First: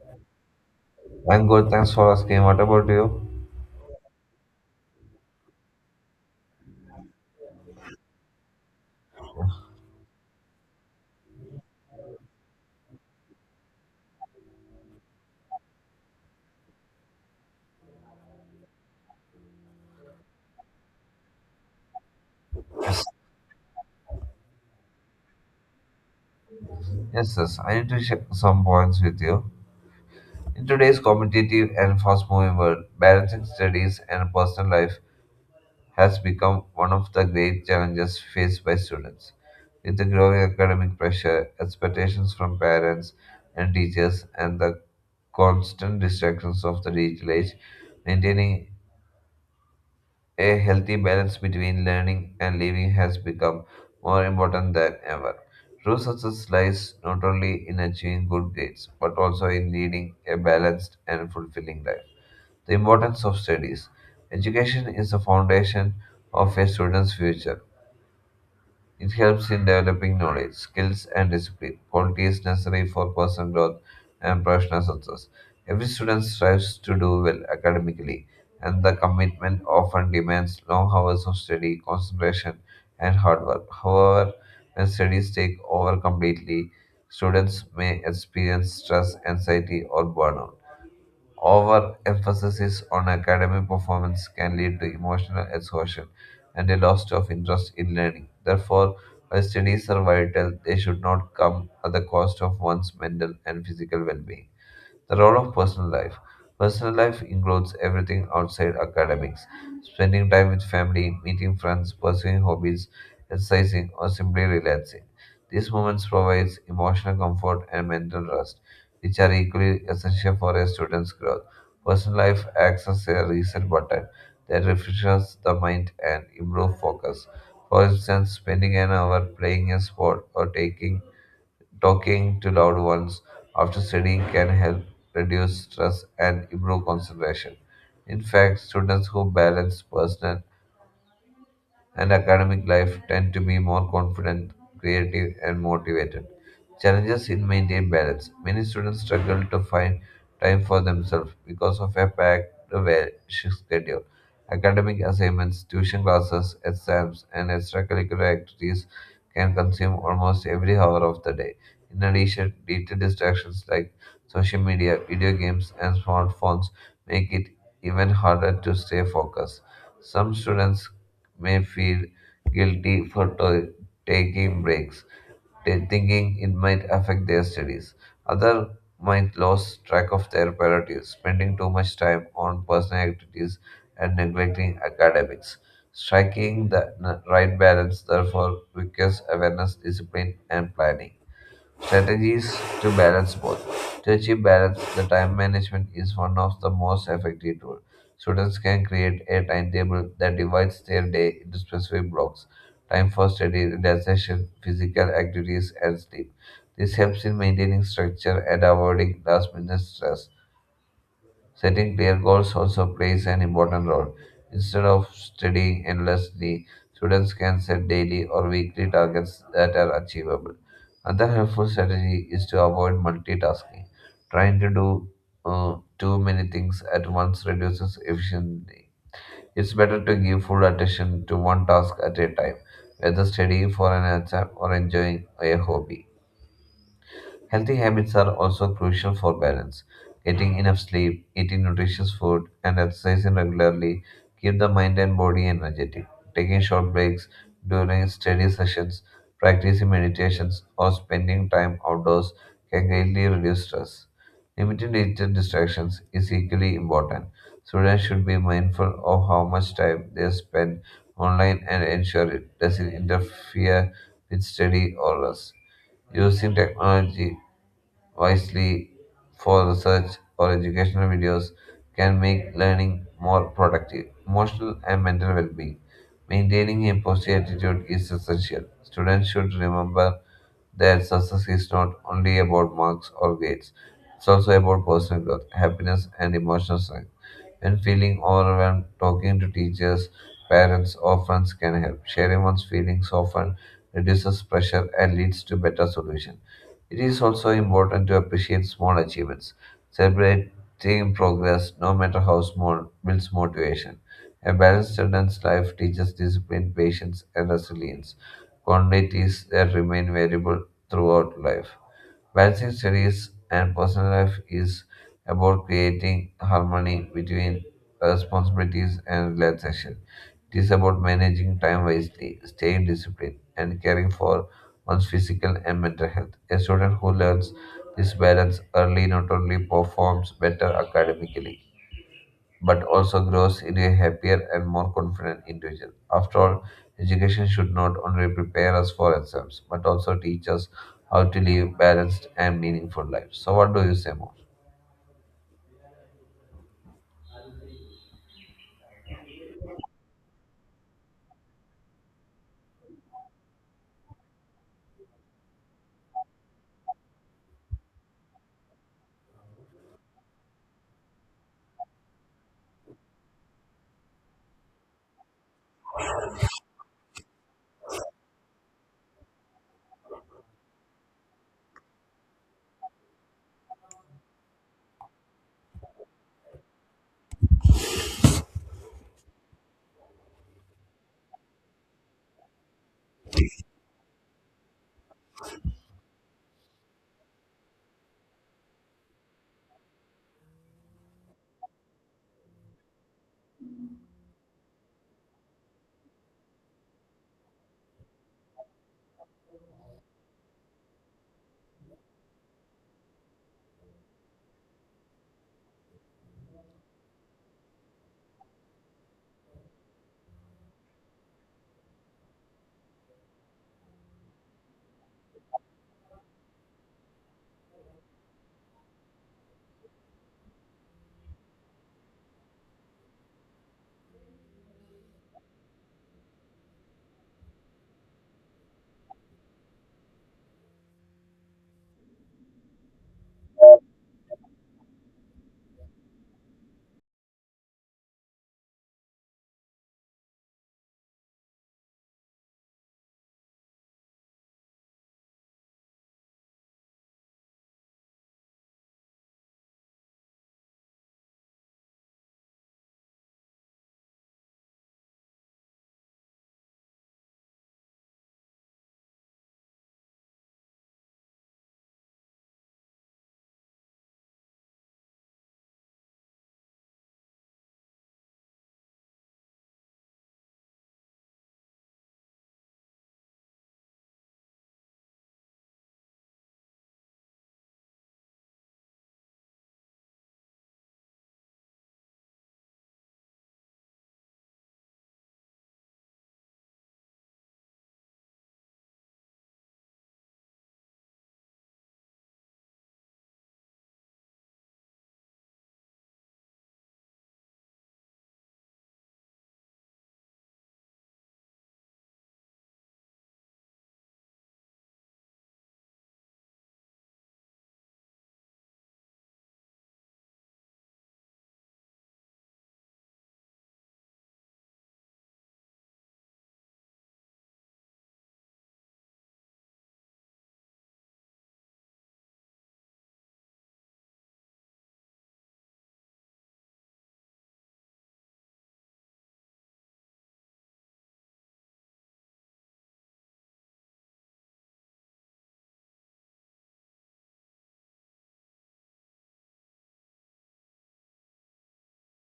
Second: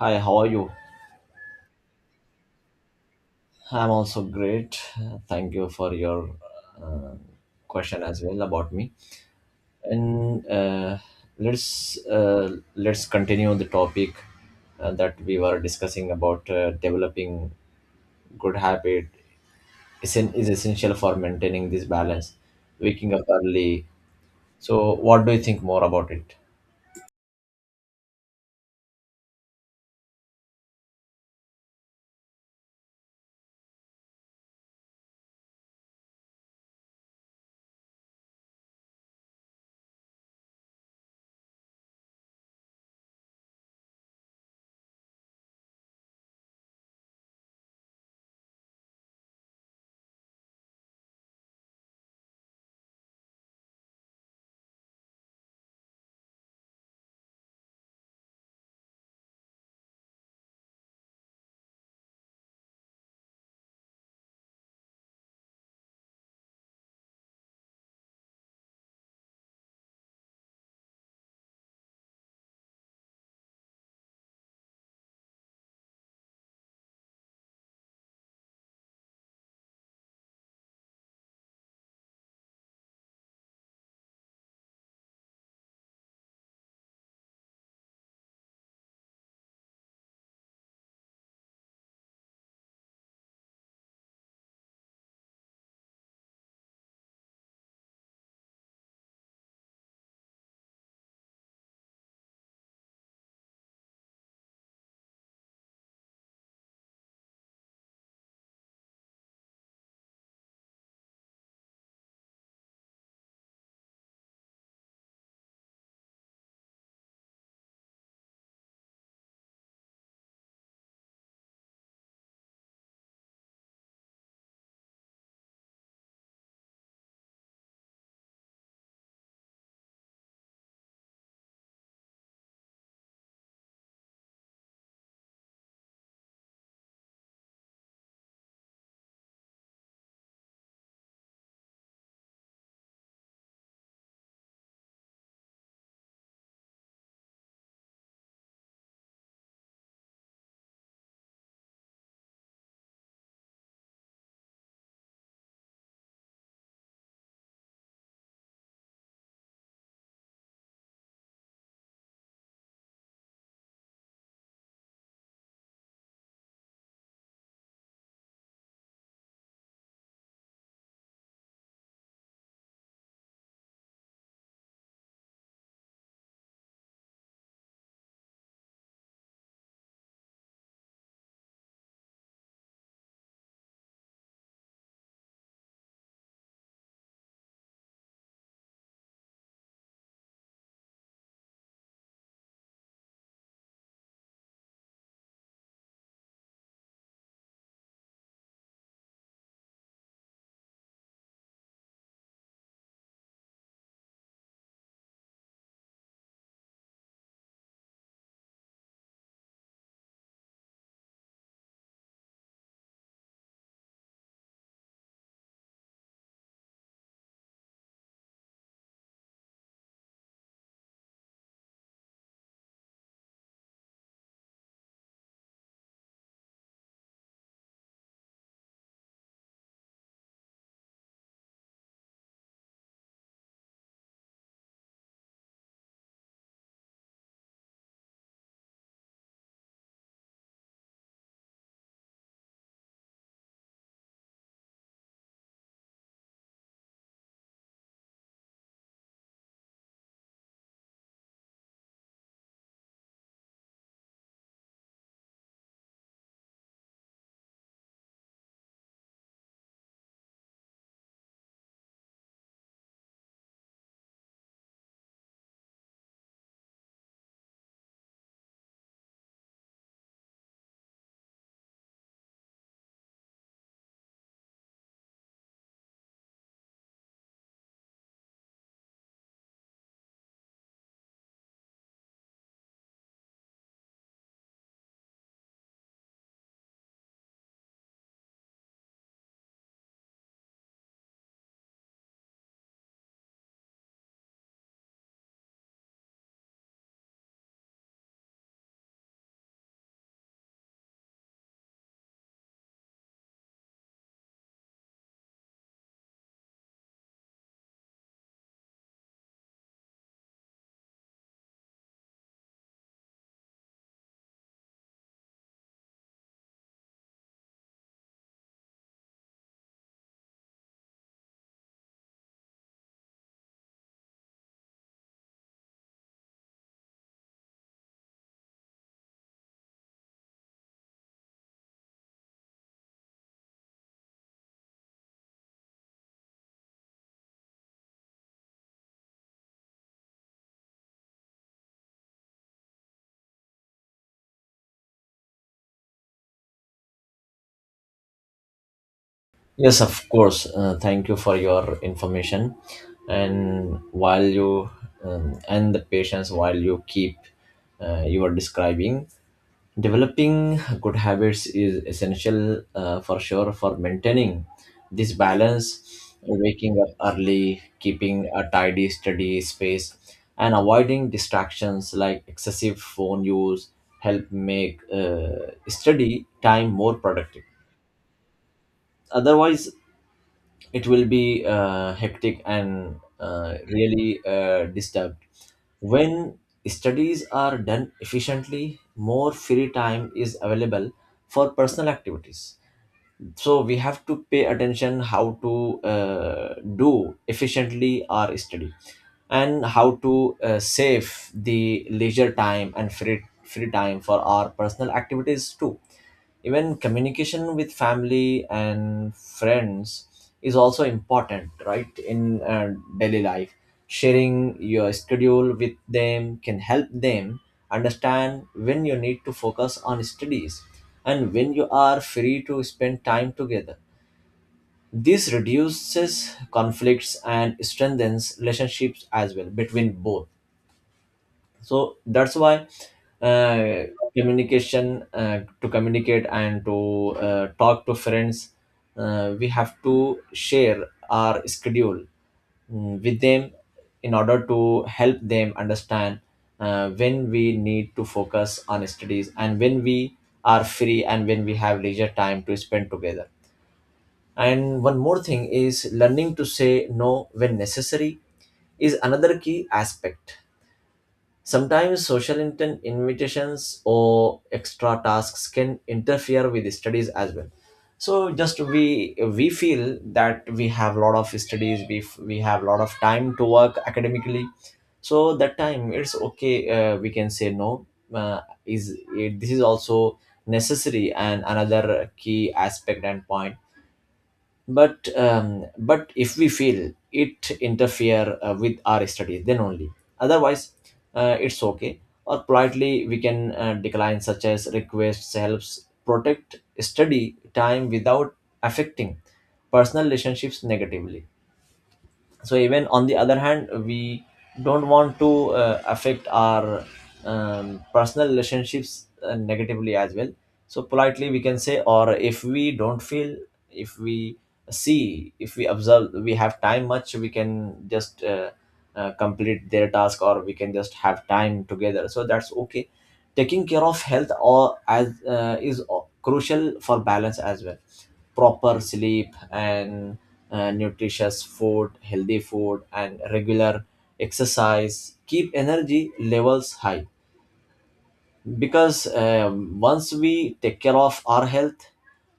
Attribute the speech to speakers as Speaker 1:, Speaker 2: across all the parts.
Speaker 1: Hi, how are you?
Speaker 2: I'm good, thanks for asking. What about you?
Speaker 1: I'm also great. Thank you for your uh, question as well about me. And let's Let's continue the topic that we were discussing about developing good habit is, an, is essential for maintaining this balance, waking up early. So, what do you think more about it?
Speaker 2: Yes, I need to share some points with you. In today's competitive and fast moving world, balancing studies and personal life has become one of the great challenges faced by students. With the growing academic pressure, expectations from parents and teachers, and the constant distractions of the digital age, maintaining a healthy balance between learning and living has become more important than ever. True success lies not only in achieving good grades, but also in leading a balanced and fulfilling life. The importance of studies. Education is the foundation of a student's future. It helps in developing knowledge, skills, and discipline, qualities necessary for personal growth and professional success. Every student strives to do well academically, and the commitment often demands long hours of study, concentration, and hard work. However, when studies take over completely, students may experience stress, anxiety, or burnout. Overemphasis on academic performance can lead to emotional exhaustion and a loss of interest in learning. Therefore, while studies are vital, they should not come at the cost of one's mental and physical well being. The role of personal life. Personal life includes everything outside academics, spending time with family, meeting friends, pursuing hobbies, exercising, or simply relaxing. These moments provide emotional comfort and mental rest, which are equally essential for a student's growth. Personal life acts as a reset button that refreshes the mind and improves focus. For instance, spending an hour playing a sport or taking talking to loved ones after studying can help reduce stress and improve concentration. In fact, students who balance personal and academic life tend to be more confident, creative, and motivated. Challenges in maintaining balance. Many students struggle to find time for themselves because of a packed shift schedule. Academic assignments, tuition classes, exams, and extracurricular activities can consume almost every hour of the day. In addition, digital distractions like social media, video games, and smartphones make it even harder to stay focused. Some students may feel guilty for taking breaks, thinking it might affect their studies. Others might lose track of their priorities, spending too much time on personal activities and neglecting academics. Striking the right balance, therefore, requires awareness, discipline, and planning. Strategies to balance both. To achieve balance, the time management is one of the most effective tools. Students can create a timetable that divides their day into specific blocks, time for study, relaxation, physical activities, and sleep. This helps in maintaining structure and avoiding last minute stress. Setting clear goals also plays an important role. Instead of studying endlessly, students can set daily or weekly targets that are achievable. Another helpful strategy is to avoid multitasking. Trying to do too many things at once reduces efficiency. It's better to give full attention to one task at a time, whether studying for an exam or enjoying a hobby. Healthy habits are also crucial for balance. Getting enough sleep, eating nutritious food, and exercising regularly keep the mind and body energetic. Taking short breaks during study sessions, practicing meditations, or spending time outdoors can greatly reduce stress. Limiting digital distractions is equally important. Students should be mindful of how much time they spend online and ensure it doesn't interfere with study or rest, using technology wisely for research or educational videos can make learning more productive. Emotional and mental well being. Maintaining a positive attitude is essential. Students should remember that success is not only about marks or grades, it's also about personal growth, happiness, and emotional strength. When feeling overwhelmed, talking to teachers, parents, or friends can help. Sharing one's feelings often reduces pressure and leads to better solutions. It is also important to appreciate small achievements. Celebrating progress, no matter how small, builds motivation. A balanced student's life teaches discipline, patience, and resilience, qualities that remain valuable throughout life. Balancing studies and personal life is about creating harmony between responsibilities and relaxation. It is about managing time wisely, staying disciplined, and caring for one's physical and mental health. A student who learns this balance early not only performs better academically but also grows into a happier and more confident individual. After all, education should not only prepare us for exams, but also teach us how to live balanced and meaningful lives. So, what do you say more?
Speaker 1: Yes, of course. Thank you for your information. And while you and the patience while you keep you are describing, developing good habits is essential for sure for maintaining this balance. Waking up early, keeping a tidy, steady space, and avoiding distractions like excessive phone use help make study time more productive, otherwise it will be hectic and really disturbed. When studies are done efficiently, more free time is available for personal activities. So we have to pay attention how to do efficiently our study, and how to save the leisure time and free time for our personal activities too. Even communication with family and friends is also important, right, in daily life. Sharing your schedule with them can help them understand when you need to focus on studies and when you are free to spend time together. This reduces conflicts and strengthens relationships as well between both. So that's why, uh, communication to communicate and to talk to friends, we have to share our schedule, with them in order to help them understand when we need to focus on studies and when we are free and when we have leisure time to spend together. And one more thing is, learning to say no when necessary is another key aspect. Sometimes social invitations or extra tasks can interfere with studies as well. So just we feel that we have a lot of studies, we have a lot of time to work academically. So that time it's okay. We can say no. This is also necessary and another key aspect and point, but if we feel it interfere with our studies, then only, otherwise it's okay. Or politely we can decline, such as requests helps protect study time without affecting personal relationships negatively. So even on the other hand, we don't want to affect our personal relationships negatively as well. So politely we can say, or if we don't feel, if we see, if we observe we have time much, we can just complete their task, or we can just have time together, so that's okay. Taking care of health or as is crucial for balance as well. Proper sleep and nutritious food, healthy food, and regular exercise keep energy levels high, because once we take care of our health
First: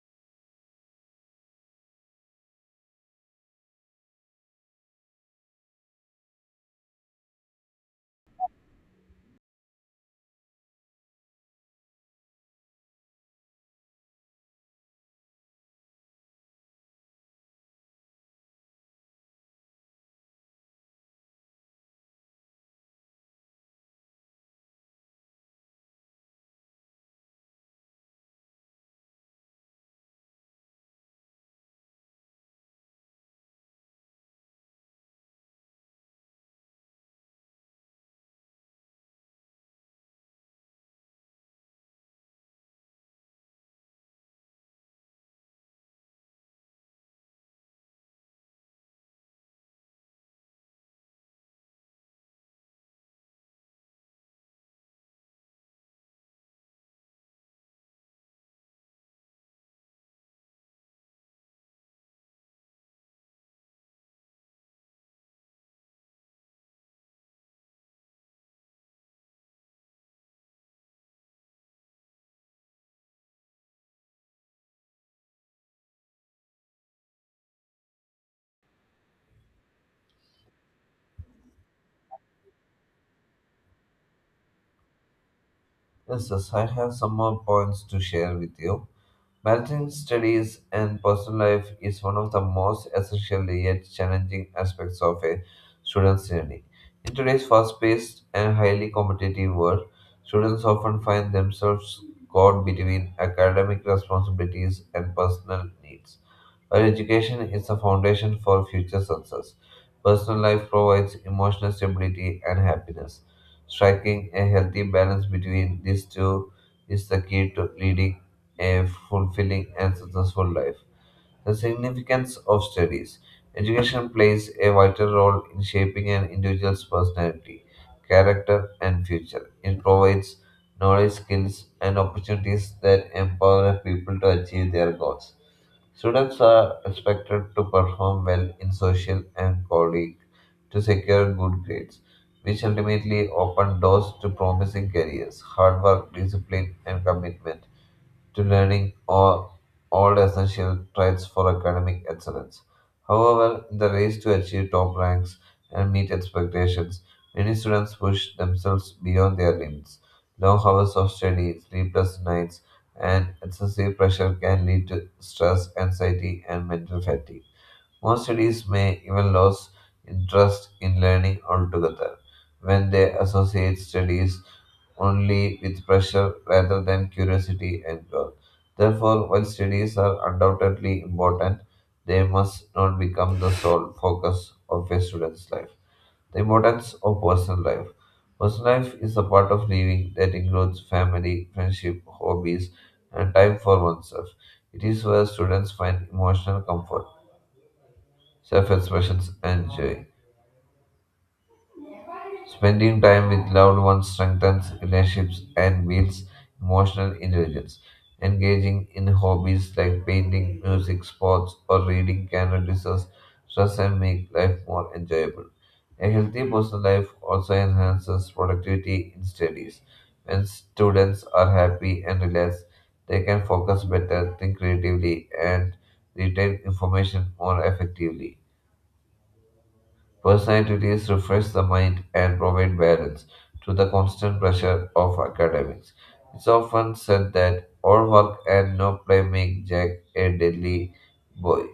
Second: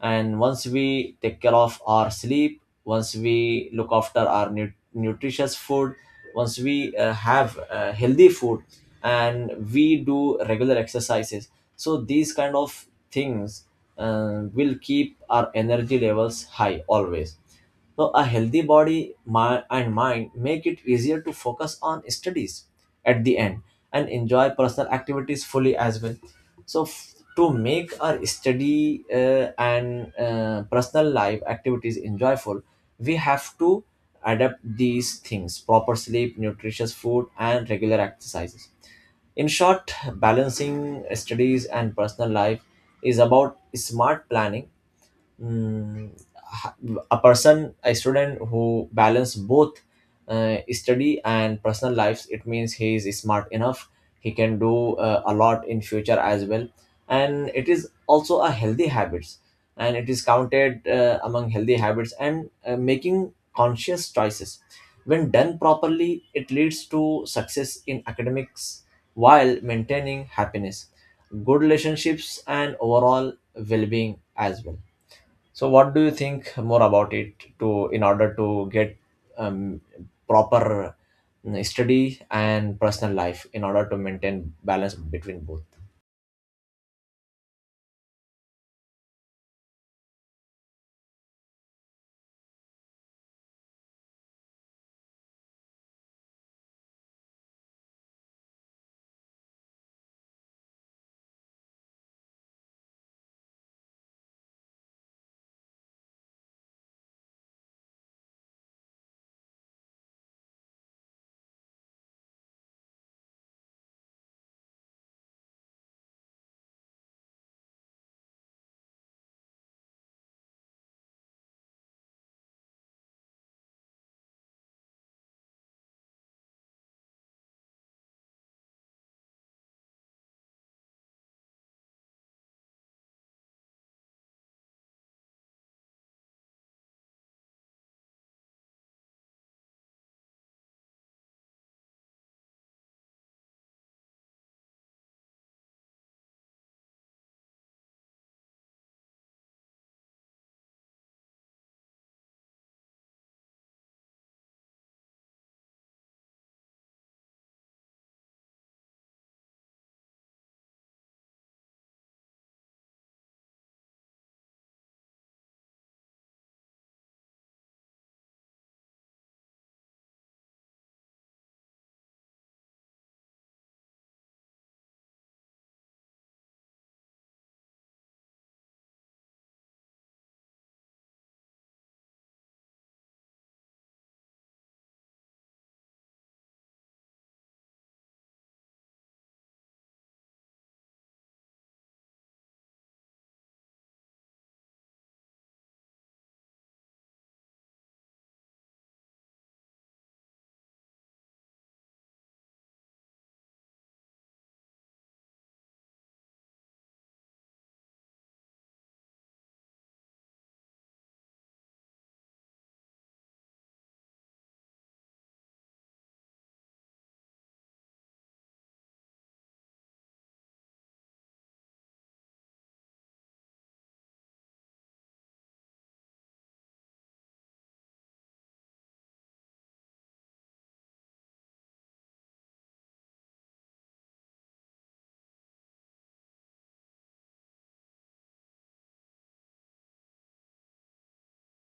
Speaker 1: and once we take care of our sleep, once we look after our nutritious food, once we have healthy food, and we do regular exercises, so these kind of things will keep our energy levels high always. So a healthy and mind make it easier to focus on studies at the end, and enjoy personal activities fully as well. So to make our study and personal life activities enjoyable, we have to adapt these things: proper sleep, nutritious food, and regular exercises. In short, balancing studies and personal life is about smart planning. mm, a person, a student who balance both study and personal lives, it means he is smart enough, he can do a lot in future as well. And it is also a healthy habits, and it is counted among healthy habits and making conscious choices. When done properly, it leads to success in academics while maintaining happiness, good relationships, and overall well-being as well. So, what do you think more about it, to in order to get um, proper study and personal life in order to maintain balance between both?
Speaker 2: Yes, I have some more points to share with you. Balancing studies and personal life is one of the most essential yet challenging aspects of a student's journey. In today's fast paced and highly competitive world, students often find themselves caught between academic responsibilities and personal needs. While education is the foundation for future success, personal life provides emotional stability and happiness. Striking a healthy balance between these two is the key to leading a fulfilling and successful life. The significance of studies. Education plays a vital role in shaping an individual's personality, character, and future. It provides knowledge, skills, and opportunities that empower people to achieve their goals. Students are expected to perform well in social and colleague to secure good grades, which ultimately open doors to promising careers. Hard work, discipline, and commitment to all essential traits for academic excellence. However, in the race to achieve top ranks and meet expectations, many students push themselves beyond their limits. Long hours of study, sleepless nights, and excessive pressure can lead to stress, anxiety, and mental fatigue. Most studies may even lose interest in learning altogether when they associate studies only with pressure rather than curiosity and growth. Therefore, while studies are undoubtedly important, they must not become the sole focus of a student's life. The importance of personal life. Personal life is a part of living that includes family, friendship, hobbies, and time for oneself. It is where students find emotional comfort, self expression and joy. Spending time with loved ones strengthens relationships and builds emotional intelligence. Engaging in hobbies like painting, music, sports, or reading can reduce us stress and make life more enjoyable. A healthy personal life also enhances productivity in studies. When students are happy and relaxed, they can focus better, think creatively, and retain information more effectively. Personal activities refresh the mind and provide balance to the constant pressure of academics. It's often said that all work and no play make Jack a deadly boy.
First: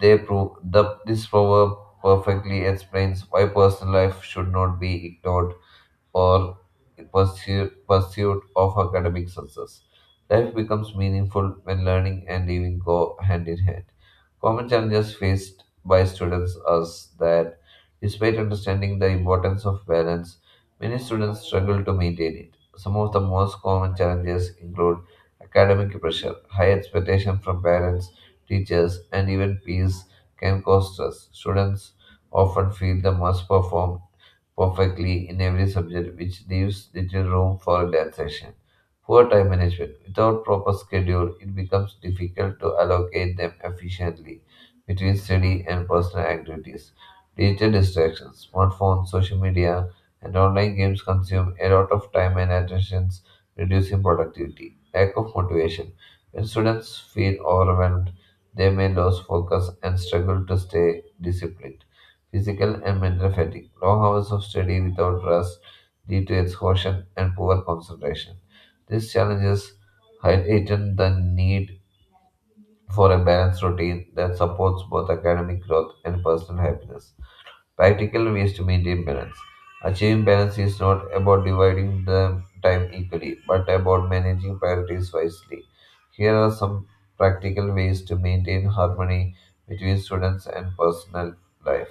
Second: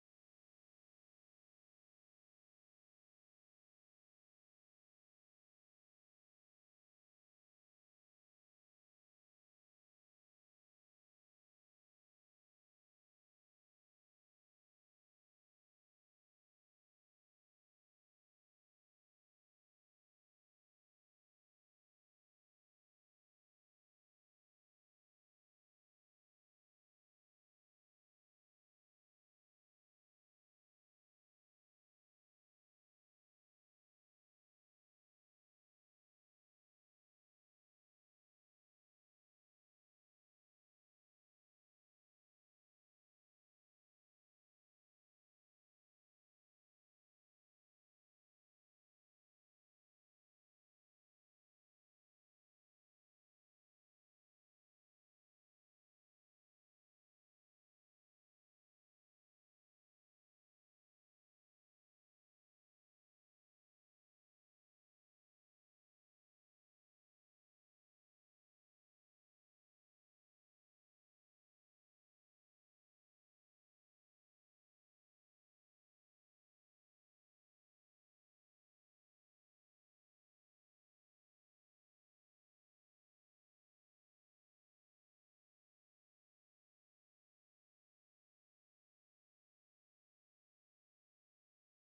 Speaker 2: This proverb perfectly explains why personal life should not be ignored or pursuit of academic success. Life becomes meaningful when learning and living go hand in hand. Common challenges faced by students are that, despite understanding the importance of balance, many students struggle to maintain it. Some of the most common challenges include academic pressure, high expectation from parents, teachers, and even peers can cause stress. Students often feel they must perform perfectly in every subject, which leaves little room for relaxation. Poor time management. Without proper schedule, it becomes difficult to allocate them efficiently between study and personal activities. Digital distractions, smartphones, social media, and online games consume a lot of time and attention, reducing productivity. Lack of motivation. When students feel overwhelmed, they may lose focus and struggle to stay disciplined, physical and mental fatigue. Long hours of study without rest lead to exhaustion and poor concentration. These challenges heighten the need for a balanced routine that supports both academic growth and personal happiness, practical ways to maintain balance. Achieving balance is not about dividing the time equally, but about managing priorities wisely. Here are some practical ways to maintain harmony between students and personal life.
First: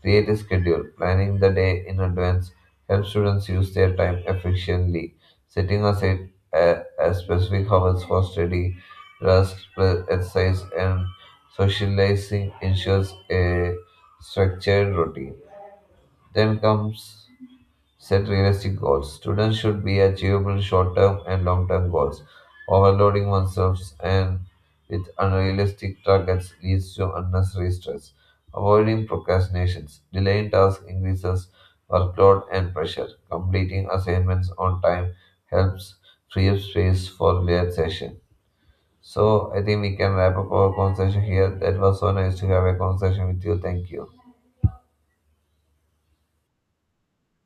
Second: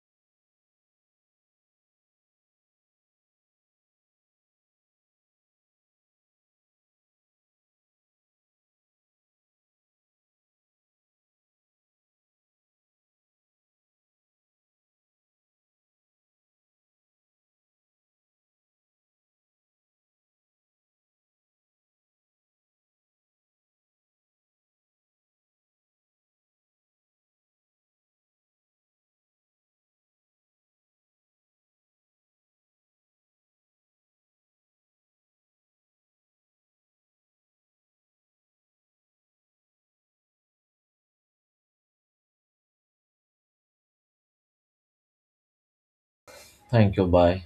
Speaker 2: Create a schedule. Planning the day in advance helps students use their time efficiently. Setting aside specific hours for study, rest, exercise, and socializing ensures a structured routine, then comes set realistic goals. Students should be achievable short term and long term goals. Overloading oneself and with unrealistic targets leads to unnecessary stress. Avoiding procrastinations. Delaying tasks increases workload and pressure. Completing assignments on time helps free up space for relaxation. So I think we can wrap up our conversation here. That was so nice to have a conversation with you. Thank you.
Speaker 1: Thank you. Bye.